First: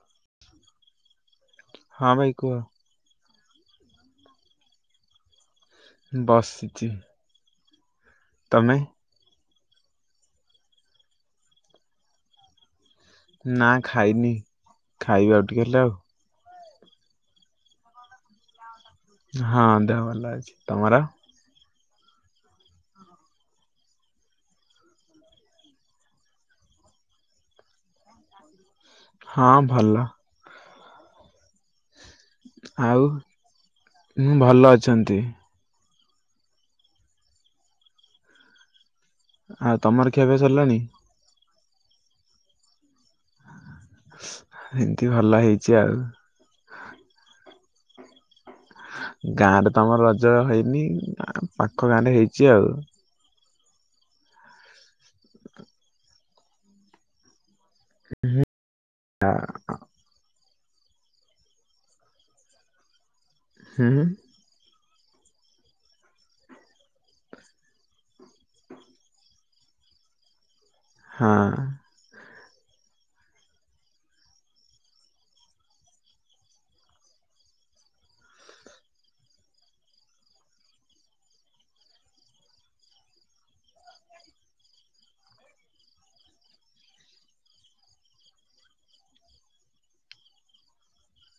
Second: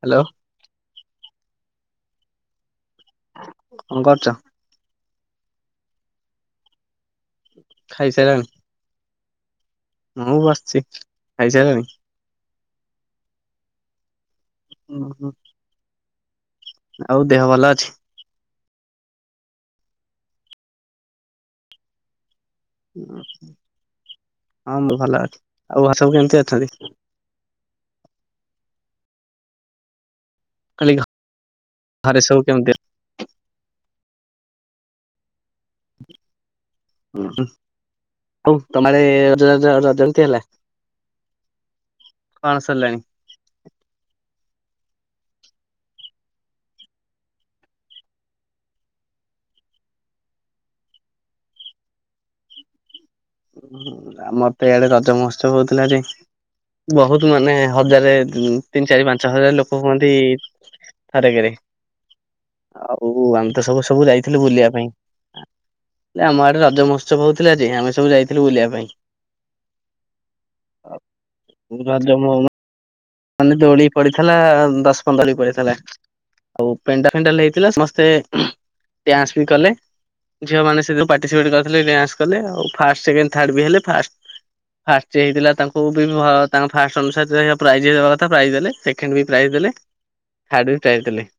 Hello. ହଁ ଭାଇ କୁହ। କଣ କରୁଛ? ବସିଛି। ଖାଇ ସାରିଲଣି? ତମେ? ମୁଁ ବସିଛି। ଖାଇସାରିଲଣି? ନା ଖାଇନି ଉହୁଁ ଖାଇବି ଆଉ ଟିକେ ହେଲେ ଆଉ। ଆଉ ଦେହ ଭଲ ଅଛି? ହଁ ଦେହ ଭଲ ଅଛି। ତମର? ହଁ ମୁଁ ଭଲ ଅଛି। ଆଉ ଘରେ ସବୁ କେମିତି ଅଛନ୍ତି? ହଁ ଭଲ। କଳିଙ୍ଗ। ଆଉ ହୁଁ ଭଲ ଅଛନ୍ତି। ଆଉ ତମଆଡ଼େ ଆଉ ରଜ ରଜ ତମର କେମିତି ଖିଆପିଆ ହେଲା ସରିଲାଣି କଣ ସରିଲାଣି? ହେମିତି ଭଲ ହେଇଛି ଆଉ। ଗାଁ ରେ ଆମର ରଜ ହେଇନି ପାଖ ଗାଁ ରେ ହେଇଛି ଆଉ। ହଁ ଆମର ତ ଇଆଡେ ରଜ ମହତ୍ସବ ହଉଥିଲା ଯେ ବହୁତ ମାନେ ହଜାରେ ତିନି ଚାରି ପାଞ୍ଚ ହଜାର ଲୋକ ହୁଅନ୍ତି ଥରକରେ ଆଉ ଆମ ତ ସବୁ ହୁଁ ହୁଁ ସବୁ ଯାଇଥିଲୁ ବୁଲିବା ପାଇଁ ହେ ଆମ ଆଡେ ରଜ ମହୋତ୍ସବ ହଉଥିଲା ଯେ ଆମେ ସବୁ ଯାଇଥିଲୁ ବୁଲିବା ପାଇଁ ଆ ହଁ। ବମ ହଉ [unintelligible] ମାନେ ଦୋଳି ପଡିଥିଲା ଦଶ ପନ୍ଦର ପଡିଥିଲା। ଆଉ ପେଣ୍ଡାଲ ଫେଣ୍ଡାଲ ହେଇଥିଲା ସମସ୍ତେ ଡ୍ୟାନ୍ସ ବି କଲେ ଝିଅ ମାନେ ସେଥିରେ ପାର୍ଟିସିପେଟ କରିଥିଲେ ଡାନ୍ସ କଲେ ଆଉ ଫାର୍ଷ୍ଟ ସେକେଣ୍ଡ ଥାର୍ଡ଼ ବି ହେଲେ ଫାଷ୍ଟ ଫାଷ୍ଟ ଯିଏ ହେଇଥିଲା ତାଙ୍କୁ ବି ନୁହଁ ତାଙ୍କ ଫାଷ୍ଟ ଅନୁସାରେ ପ୍ରାଇ ଯିଏ ଦେବା କଥା ପ୍ରାଇଜ ଦେଲେ ସେକେଣ୍ଡ ବି ପ୍ରାଇଜ ଦେଲେ ଥାର୍ଡ ବି ପ୍ରାଇଜ ଦେଲେ।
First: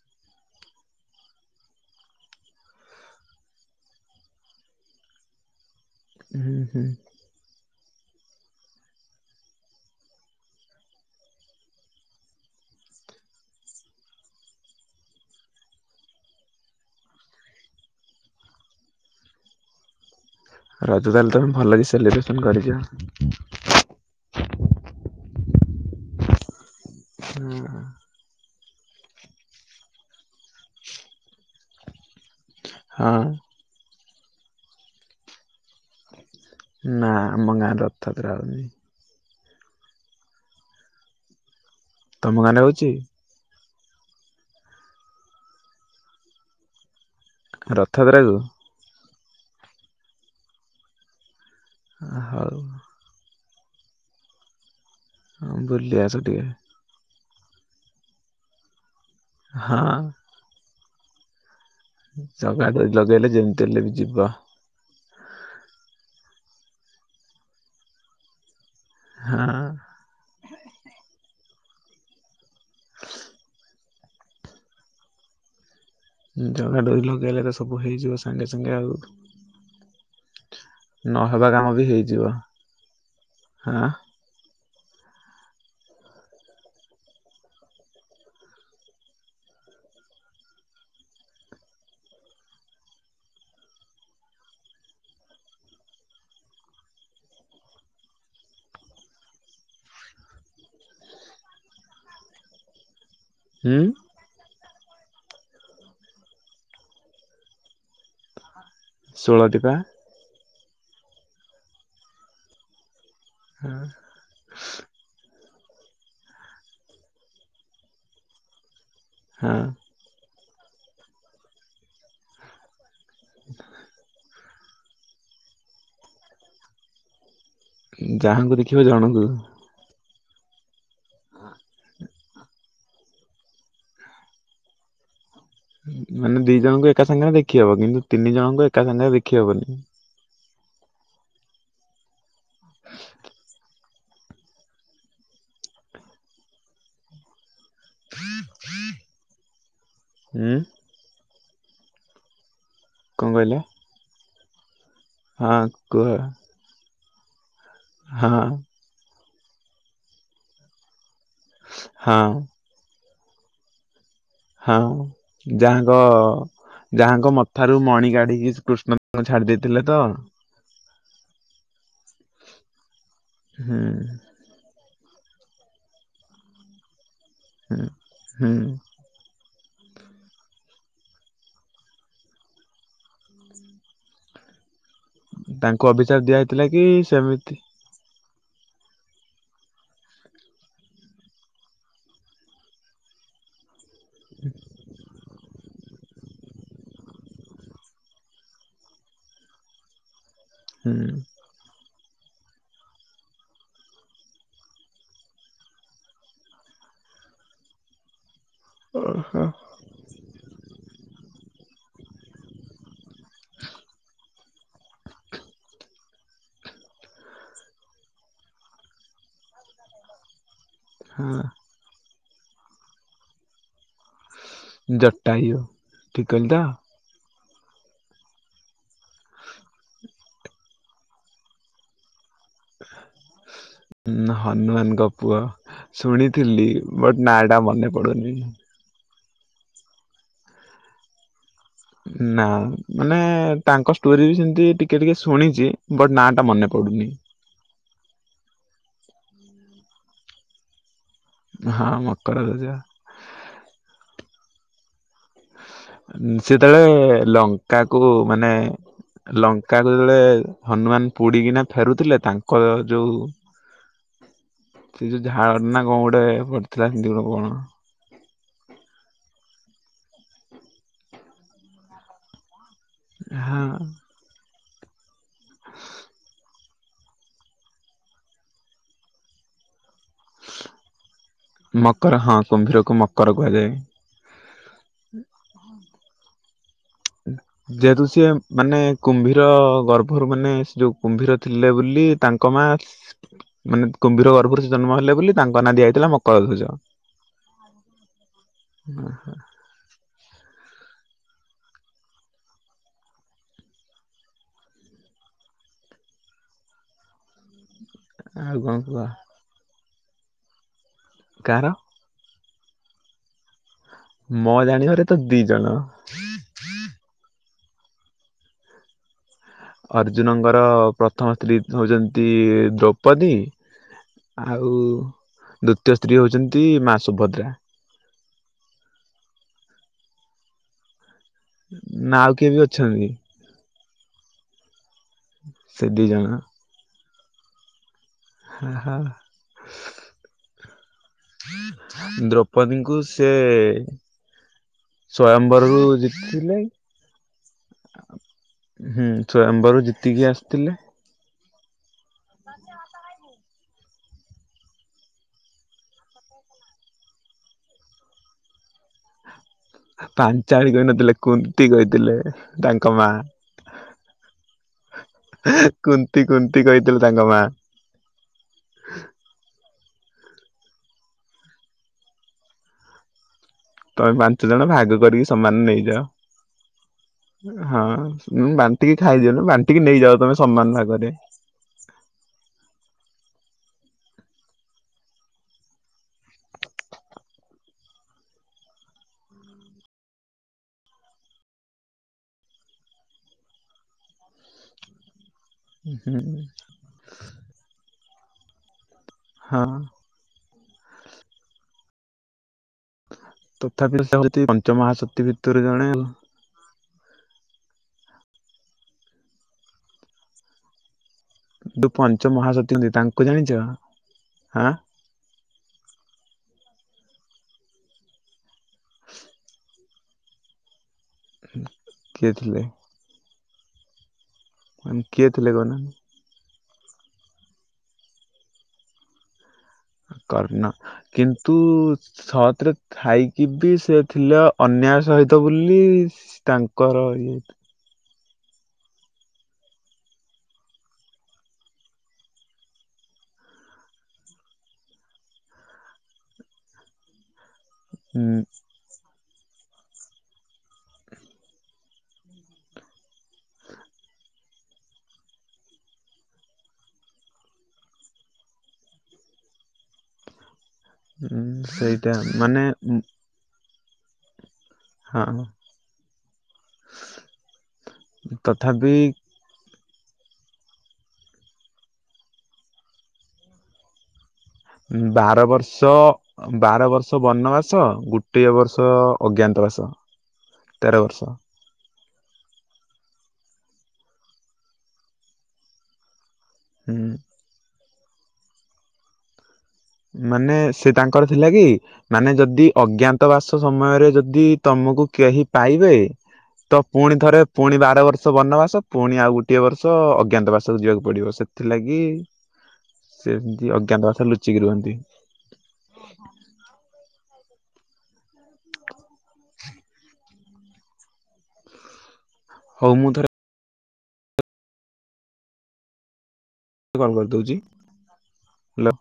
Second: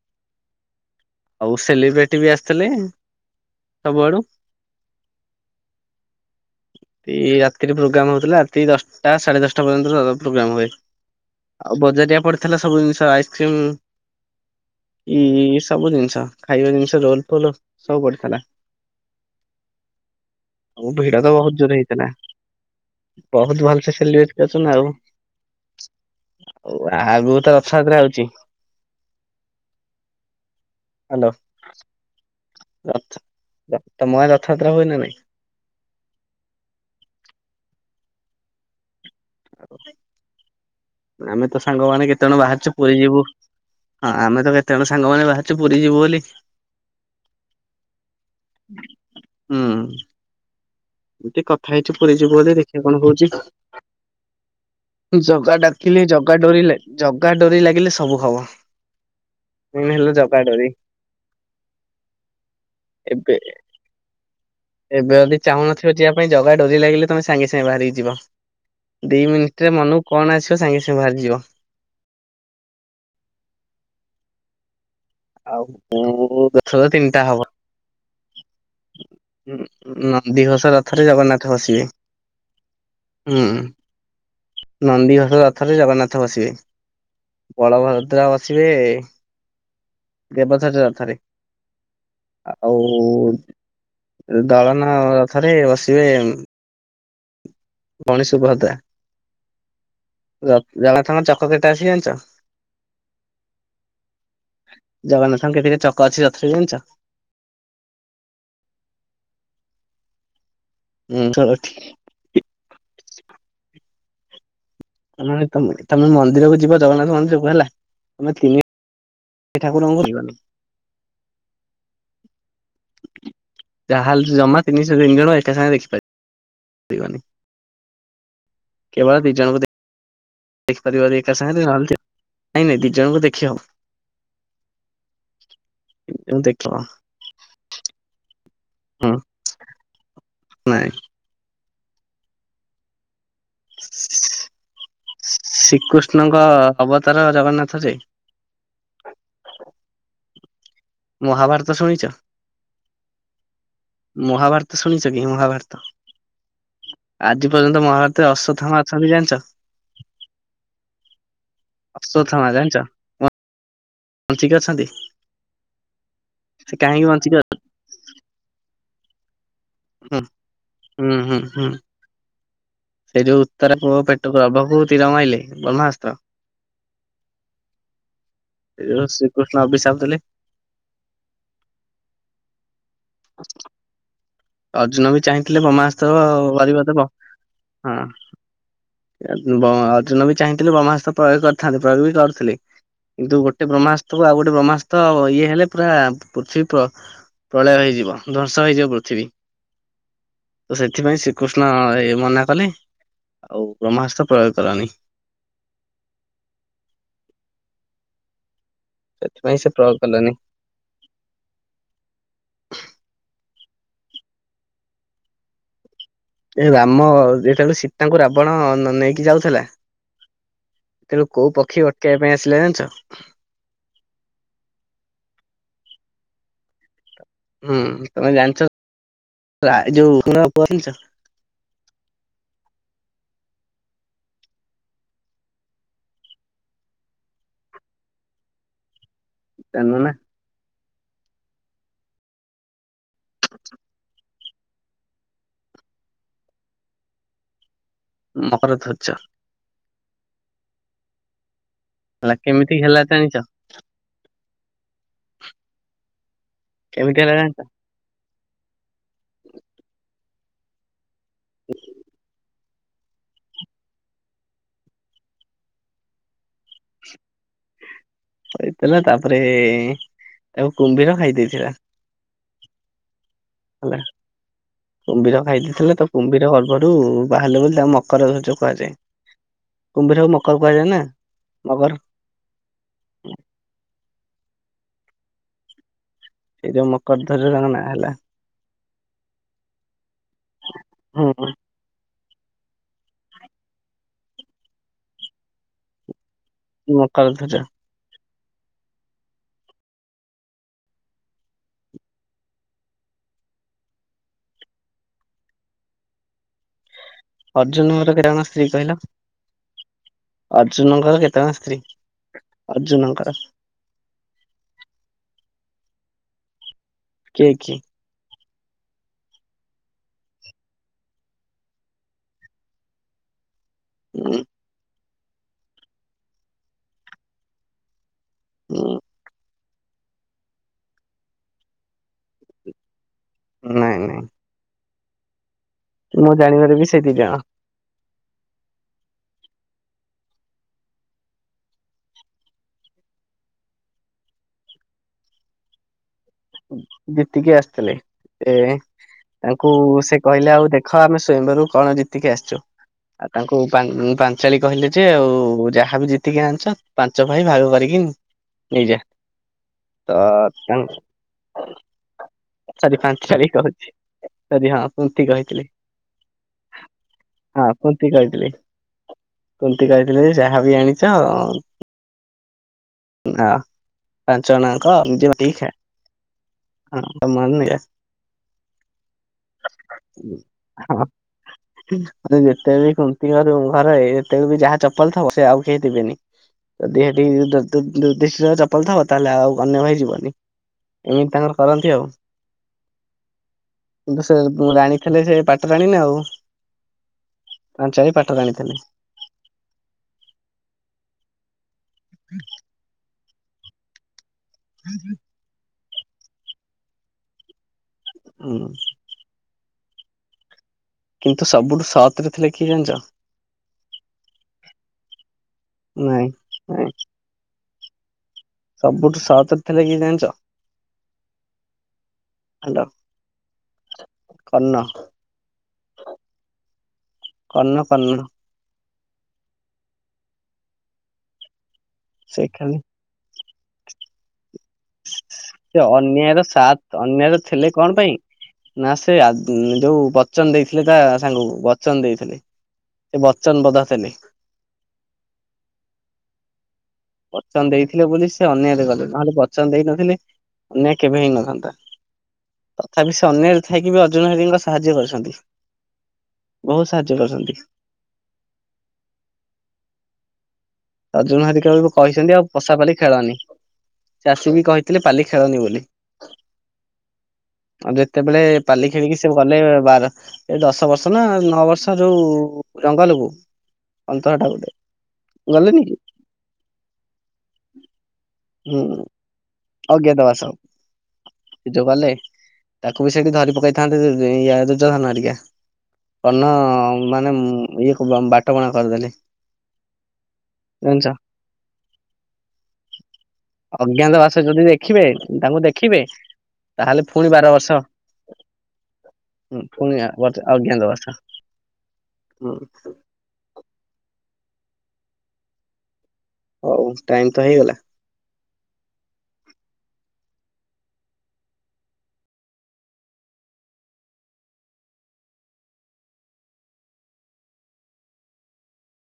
ଆଉ ସେଲିବ୍ରିଟି ବି ଆସିଥିଲେ ସବୁଆଡୁ। [inaudible] ହୁଁ ହୁଁ। ଏଇ ରାତିରେ ପୋଗ୍ରାମ ହଉଥିଲା ରାତି ଦଶଟା ସାଢେ ଦଶଟା ପର୍ଯ୍ୟନ୍ତ ପୋଗ୍ରାମ ହୁଏ। ଆଉ ବଜାର ରେ ପଡିଥିଲା ସବୁ ଜିନିଷ ଆଇସ୍କ୍ରିମ ଏ ଏଇ ସବୁ ଜିନିଷ ଖାଇବା ଜିନିଷ ରୋଲ ଫୋଲ ସବୁ ପଡିଥିଲା। [inaudible] ଆଉ ରଜ ଭିଡ ତାହେଲେ ତ ତମେ ବହୁତ ଜୋର୍ ତ ଭଲକି ହେଇଥିଲା ସେଲିବ୍ରେସନ କରିଛ ବହୁତ ଭଲ ସେ ସେଲିବ୍ରେଟ କରିଛ ନା ଆଉ ଆଉ ଆଗକୁ ତ ହଁ ରଥଯାତ୍ରା ଆଉଛି ହ୍ୟାଲୋ ରଥ ହଁ। ତମ ଗାଁରେ ରଥଯାତ୍ରା ହୁଏ ନା ନାଇଁ? ନା ଆମ ଗାଁରେ ରଥଯାତ୍ରା ହୁଉନି। ଆଉ ଆମେ ତ ସାଙ୍ଗମାନେ କେତେ ତମ ଜଣ ଗାଁରେ ବାହାରିଛୁ ହଉଛି ପୁରୀ ଯିବୁ ହଁ ଆମେ ତ କେତେ ଜଣ ସାଙ୍ଗମାନେ ବାହାରିଛୁ ପୁରୀ ଯିବୁ ବୋଲି ରଥଯାତ୍ରାକୁ ହୁଁ। ଗୋଟେ କଥା ହେଇଛି ପୁରୀ ଯିବୁ ବୋଲି ହଉ ଦେଖିବା କଣ ହଉଛି। ଜଗା ହଁ ବୁଲି ଡାକିଲେ ଆସ ଜଗା ଟିକେ ଡୋରି ଜଗା ଡ଼ୋରି ଲାଗିଲେ ସବୁ ହବ। ମୁ ହଁ ହେଲେ ଜ କଡରି [unintelligible] ଜଗା ଡ଼ୋରି ଲଗେଇଲେ ଯେମିତି ହେଲେ ବି ଯିବ। ଏବେ ଯଦି ଚାହୁଁନଥିବ ଯିବା ପାଇଁ ଜଗା ଡ଼ୋରି ଲାଗିଲେ ତମେ ସାଙ୍ଗେ ସାଙ୍ଗେ ବାହାରିକି ଯିବ। ଦି ହଁ ମିନିଟ ରେ ମନକୁ କଣ ଆସିବ ସାଙ୍ଗେ ସାଙ୍ଗେ ବାହାରିଯିବ। [inaudible] ଆଉ। ରଥ ତ ଜାଗା ଡ଼ୋରି ତିନିଟା ଲଗେଇଲେ ରେ ସବୁ ହେଇଯିବ ସାଙ୍ଗେ ସାଙ୍ଗେ ଆଉ। ଉଁ ଉଁ ନନ୍ଦୀଘୋଷ ରଥରେ ନହେବା ଜଗନ୍ନାଥ କାମ ବି ହେଇଯିବ ବସିବେ। ହୁଁ ହଁ ନନ୍ଦୀଘୋଷ ରଥରେ ଜଗନ୍ନାଥ ବସିବେ ବଳଭଦ୍ର ବସିବେ ଦେବଥରଥାର [unintelligible] ଆଉ ଦଳନ ରଥରେ ବସିବେ ଗଣେଶଭଦା [unintelligible] ଜଗନ୍ନାଥଙ୍କ ଚକ କେତଟା ଅଛି ଜାଣିଚ? ହୁଁ। ଜଗନ୍ନାଥଙ୍କ କେତଟା ଚକ ଅଛି ରଥରେ ଜାଣିଚ? ଷୋଳଟିପା। ହୁଁ ହଲ ଠିକ୍ ହଁ। ସେମାନେ ତମେ, ତମେ ମନ୍ଦିରକୁ ଯିବ ଜଗନ୍ନାଥ ମନ୍ଦିର କୁ ହେଲା ତମେ ତିନି ହଁ ସେ ଠାକୁ ଜମା ଯିବାକି। ଯାହାଲେ ଜମା ତିନିଶହ ତିନି ଜଣ ଏକା ସାଙ୍ଗେ ଦେଖିପାରିବିବନି। ଯାହା ଙ୍କୁ ଦେଖି କେବଳ ଦି ଜଣଙ୍କୁ ଦେଖି ଦେଖିପାରିବ ଏକା ସାଙ୍ଗରେ ନହେଲେ ନାଇଁ ନାଇଁ ଦି ଜଣଙ୍କୁ ଦେଖି ହବ। ମାନେ ହବ ଦି ଦେଖି ହବ ଜଣଙ୍କୁ ଏକା ସାଙ୍ଗରେ ଦେଖିହବ କିନ୍ତୁ ତିନି ଜଣଙ୍କୁ ଏକା ସାଙ୍ଗରେ ଦେଖିହବନି। ନାଇଁ ଶ୍ରୀକୃଷ୍ଣଙ୍କ ଅବତାର ଜଗନ୍ନାଥ ଯେ। ହୁଁ। ମହାଭାରତ ଶୁଣିଚ? କଣ କହିଲେ? ମହାଭାରତ ଶୁଣିଚ କି ହଁ ମହାଭାରତ? କୁହ ଆଜି ପର୍ଯ୍ୟନ୍ତ ମହାଭାରତରେ ହଁ ଅଶ୍ୱଥାମା ଅଛନ୍ତି ଜାଣିଚ? ହଁ ଆସୁଥମା ଜାଣିଛ [unintelligible] ବଞ୍ଚିକି ହଁ ଅଛନ୍ତି ଯାହାଙ୍କ ସେ କାହିଁକି ଯାହାଙ୍କ ବଞ୍ଚିକି ଅଛନ୍ତି? ମଥା ରୁ ମଣି କାଢିକି କୃଷ୍ଣଙ୍କୁ ଛାଡି ଦେଇେଇଥିଲେ ତ? ହୁଁ ହୁଁ ହୁଁ ହୁଁ ସେ ଯେଉ ଉତରା ପୁଅ ହୁଁ। ପେଟୁ। ଗଭକୁ ତିର ମାଇଲେ ବ୍ରହ୍ମାଅସ୍ତ୍ର। ହୁଁ ହୁଁ ଯଉ ଶ୍ରୀକୃଷ୍ଣ ଅଭିଶାପ ଦେଲେ। ଅର୍ଜୁନ ବି ଚାହିଁଥିଲେ ତାଙ୍କୁ ବ୍ରମାସ୍ତ୍ର ଅଭିଶାପ ଦିଆ [unintelligible] ହେଇଥିଲା ହସ କି ଗିବ ତ ସେମିତି ହଁ ଅର୍ଜୁନ ବି ଚାହିଁଥିଲେ ବ୍ରହ୍ମାଅସ୍ତ୍ର ପ୍ରୟୋଗ କରିଥାନ୍ତେ। ପ୍ରୟୋଗ ବି କରୁଥିଲେ। କିନ୍ତୁ ଗୋଟେ ବ୍ରହ୍ମାସ୍ତକୁ ଆଉ ଗୋଟେ ବ୍ରହ୍ମାସ୍ତ ଇଏ ହେଲେ, ପୁରା ପୃଥିବୀ ପ୍ର ପ୍ରଳୟ ହେଇଯିବ। ଧ୍ୱଂସ ହେଇଯିବ ପୃଥିବୀ। ତ ହୁଁ। ସେଥିପାଇଁ କୃଷ୍ଣ ଏ ମନା କଲେ। ଆଉ ବ୍ରହ୍ମାସ୍ତ୍ର ପ୍ରୟୋଗ କରନି। ଓହୋ ସେଥିପାଇଁ ସେ ପ୍ରୟୋଗ କଲେନି। ଏ ରାମ ଯେତେବେଳେ ସୀତାଙ୍କୁ ରାବଣ ନେଇକି ଯାଉଥିଲା। ସେତେଏଳକୁ ହଁ କୋଉ ପକ୍ଷୀ ଅଟକେଇବା ପାଇଁ ଆସିଲା ଜାଣିଛ? ଜଟାୟୁ ଠିକ୍ କହିଲି ତ? ହୁଁ ତମେ ଜାଣିଛ ଯୋଉ [unintelligible] ପହଣିଛ [inaudible] ହୁଁ ହନୁମାନଙ୍କ ପୁଅ ଶୁଣିଥିଲି ବଟ୍ ନାଟା ମନେ ପଡୁନି। ଯାନନୁ ନା? ନା ମାନେ ତାଙ୍କ ଷ୍ଟୋରି ବି ସେମତି ଟିକ୍ ଟିକେ ଟିକେ ଶୁଣିଛି ବଟ୍ ନାଁ ଟା ମନେ ପଡୁନି। ମକରଧୋର୍ଜ। ହଁ ହେଲା ମକର ଗଜା କେମିତି ହେଲା ଜାଣିଚ? ସେତେବେଳେ ଲଙ୍କା କୁ ମାନେ ଲଙ୍କା କୁ ଯେତେବେଳେ ହନୁମାନ ପୋଡିକିନା ଫେରୁଥିଲେ ତାଙ୍କ୍ କର ଯୋଉ ସେ ଯେଉ ଝାଳଟ ନା କଣ ଗୋଟେ ପଡ଼ିଥିଲା ସେମିତି ଗୋଟେ କଣ। ହେଇଥିଲା ତାପରେ -ତାଉ କୁମ୍ଭୀର ଖାଇ ଦେଇଥିଲା। ହଁ। ହେଲା କୁମ୍ଭୀର ଖାଇ ଦେଇେଥିଲେ ତ କୁମ୍ଭୀର ଗର୍ଭରୁ ବାହାରିଲେ ବୋଲି ତାଙ୍କୁ ମକରଧର୍ଜ୍ କୁହାଯାଏ। କୁମ୍ଭୀର ମୁଁ। ମକର ହଁ କୁମ୍ଭୀରକୁ ମକର କୁହାଯାଏ। ସେଇ ଯଉ ମକର ଧରନ୍ ଯେହେତୁ ସିଏ ମାନେ କୁମ୍ଭୀର ଗର୍ଭରୁ ମାନେ ସେ ଯେଉଁ କୁମ୍ଭୀର ଥିଲେ ବୋଲି ତାଙ୍କ ମା ମାନେ କୁମ୍ଭୀର ଗର୍ଭରେ ସେ ଜନ୍ମ ହେଲେ ବୋଲି ତାଙ୍କ ନାଁ ଦିଆଯାଇଥିଲା ମକର ଧ୍ୱଜ। ମକର ଧ୍ଵଜ। ଓ ହ। ଅର୍ଜୁନଙ୍କର [unintelligible] ଜଣ ଆଉ ସ୍ତ୍ରୀ କଣ କହିଲ? କୁହ ଅର୍ଜୁନଙ୍କର କେତେ ଜଣ କାହାର ସ୍ତ୍ରୀ? ଅର୍ଜୁନଙ୍କର? ମ ଜାଣିବାରେ ତ ଦି ଜଣ। କିଏ କି? ଅର୍ଜୁନଙ୍କର ପ୍ରଥମ ସ୍ତ୍ରୀ ହୋଉଚନ୍ତି ଦ୍ରୌପଦୀ ଉଁ ଆଉ ଦ୍ଵିତୀୟ ସ୍ତ୍ରୀ ହଉଛନ୍ତି ମା ସୁଭଦ୍ରା। ହୁଁ। ନା ଆଉ କିଏ ବି ଅଛନ୍ତି? ନାଇଁ ନାଇଁ। ସେ ଦି ଜଣ। ମୁଁ ଜାଣିବାରେ ବି ସେ ଦି ଜଣ। ହହ। ଦ୍ରୌପଦୀଙ୍କୁ ସେ ସ୍ଵୟମ୍ବରରୁ ଜି ଜିତିକି ଆସିଥିଲେ ଏ ହୁଁ ତାଙ୍କୁ ସ୍ଵୟମ୍ବର ସେ ଜିତିକି କହିଲେ ଆଉ ଆସିଥିଲେ ଦେକ୍ ଖ ଆମେ ସ୍ଵୟଂବରରୁ କଣ ଜିତିକି ଆସିଛୁ? ଆଉ ତାଙ୍କୁ ପା ପାଞ୍ଚାଳି କହିଲେ ଯେ ଆଉ ଯାହାବି ଜିତିକି ଆଣିଚ ପାଞ୍ଚ ଭାଇ ଭାଗ କରିକି ନେଇଯା। ତ ପାଞ୍ଚାଳି ତାଙ୍କ କହିନଥିଲେ କୁନ୍ତି କହିଥିଲେ ତାଙ୍କ ସରି ମା। ପାଞ୍ଚାଳି କହୁଛି ସରି ହଁ ପୁନ୍ତି କହିଥିଲି। କୁନ୍ତି କୁନ୍ତି କହିତିଲେ ତାଙ୍କ ମା। ହଁ କୁନ୍ତି କହିଥିଲି କୁନ୍ତି କହିଥିଲି ଯାହା ବି ଆଣିଚ ହଁ। ତମେ ପାଞ୍ଚ ଜଣ ଜଣଆଙ୍କ ଭାଗ ନିଜେ କରିକି ବାଟିକି ସମାନ୍ ଖାଏ। ନେଇଯାଅ। ହଁ ତମର ନିରା ହଁ ବାଣ୍ଟିକି ଖାଇଦିଅନ୍ତୁ ବାଣ୍ଟିକି ନେଇଯାଅ ତମେ ସମାନ୍ ଭାଗରେ। [inaudible] ଯେତେ ବି କୁନ୍ତି ଘରୁ ଘରେ ଯେତେବେ ବି ଯାହା ଚପଲ ଥବ ସେ ଆଉ କେହିଦେବେନି। ଯଦି ହେଠି ଯୁଧି ଯୁଧିଷ୍ଠିରଙ୍କ ଚପଲ ଥିବ ତାହେଲେ ଆଉ ଅନ୍ୟ ଭାଇ ଯିବନି। ଏମିତି ତାଙ୍କର କରନ୍ତି ଆଉ କିନ୍ତୁ ସେ ମୁଁ ଜାଣିଥିଲି ଯେ ପାଟ୍ ଜାଣିନି ଆଉ ହୁଁ ପାଞ୍ଚାରି ପାଟ ରାଣୀ ଥିଲେ। ହଁ। [inaudible] ତଥାପି ସେ ହେଉଛି ପଞ୍ଚମହାଶକ୍ତି ଭିତରୁ ଜଣେ ଆଉ ହୁଁ କିନ୍ତୁ ସବୁଠୁ ଯୋଉ ସତରେ ପଞ୍ଚ ଥିଲେ କିଏ ମହାସତୀ କୁହନ୍ତି। ଜାଣିଚ? ତାଙ୍କୁ ଜାଣିଛ ହାଁ ନାଇଁ -ନାଇଁ ସବୁଠୁ ସତ୍ ରେ ଥିଲେ କିଏ ଜାଣିଛ? କିଏ ଥିଲେ? ହାଲୋ କର୍ଣ୍ଣ କିଏ ଥିଲେ କହୁନ? କର୍ଣ୍ଣ- କର୍ଣ୍ଣ କର୍ଣ୍ଣ, କିନ୍ତୁ ସେ ସତ୍ ରେ ଖାଲି ଥାଇକି ବି ସେ ଥିଲେ ଅନ୍ୟାୟ ସହିତ ସେ ବୁଲି ଅନ୍ୟାୟର ସାଥ ତାଙ୍କର ଅନ୍ୟାୟର ଇଏ ଥିଲେ କଣ ପାଇଁ ନା ସେ ଆଗ ଯୋଉ ବଚନ ଦେଇଥିଲେ। ତା ସାଙ୍ଗକୁ ବଚନ ଦେଇଥିଲେ। ସେ ବଚନ ବଦ୍ଧ ଥିଲେ। ବଚନ ଦେଇଥିଲେ ବୋଲି ହୁଁ ସେ ଅନ୍ୟାୟ ରେ ଗଲେ ନହେଲେ ବଚନ ଦେଇନଥିଲେ ଅନ୍ୟାୟ କେବେ ହେଇ ନଥାନ୍ତା। ତଥାପି ସେ ଅନ୍ୟାୟ ରେ ଥାଇକି ବି ଅର୍ଜୁନ ହରିଙ୍କୁ ସାହାଯ୍ୟ କରିଛନ୍ତି। ବହୁତ ସାହାଯ୍ୟ କରିଛନ୍ତି। ହୁଁ ଅର୍ଜୁନ ହେରିକାଙ୍କୁ ସେଇଟା କହିଛନ୍ତି। ଆଉ ମାନେ ପଷା ପାଲି ଉଁ ଖେଳନି ଚାଷୀ ବି କହିଥିଲେ ପାଲି ହଁ ଖେଳନି ବୋଲି। ଆଉ ଯେତେବେଳେ ପାଲି ତଥାପି ଖେଳିକି ସେ ଗଲେ ବାର ଏ ଦଶ ବର୍ଷ ନା ନଅ ବର୍ଷ ଯୋଉ ଜଙ୍ଗଲକୁ ଅନ୍ତତଃ ବାର ବର୍ଷ ବାର ବର୍ଷ ବନବାସ, ଗୋଟିଏ ହୁଁ ବର୍ଷ ଅଜ୍ଞାତ ବାସ ଅଜ୍ଞାତ ବାସ ତେର ବର୍ଷ ଯୋଉ ଗଲେ ତାକୁ ବି ସେଇଠି ଧରି ପକେଇଥାନ୍ତେ। ଦୁଜ୍ୟଧନ ହେରିକା। କର୍ଣ୍ଣ ହୁଁ ମାନେ ମୁଁ ଇଏ କୁ ବାଟ ବଣା କରିଦେଲେ। ମାନେ ସେ ଜାଣିଛ ତାଙ୍କର ଥିଲା କି ମାନେ ଯଦି ଅଜ୍ଞାତ ବାସ ସମୟରେ ଅଜ୍ଞାତ ବାସ ଯଦି ଦେଖିବେ ତମକୁ କେହି ତାଙ୍କୁ ପାଇବେ ଦେଖିବେ ତ ପୁଣି ଥରେ ପୁଣି ବାର ବର୍ଷ ବନବାସ ପୁଣି ଆଉ ଗୋଟିଏ ବର୍ଷ ପୁଣି ଅଜ୍ଞାତ ବାସକୁ ଯିବାକୁ ପଡିବ। ସେ ସେଥିଲାଗି ହୁଁ ସେ ସେମିତି ଅଜ୍ଞାତ ବାସ ଲୁଚିକି ରୁହନ୍ତି। ହଉ ଟାଇମ ତ ହେଇଗଲା। ହଉ ମୁଁ ଥରେ [unintelligible] କରିଦେଉଛି ହ୍ୟାଲୋ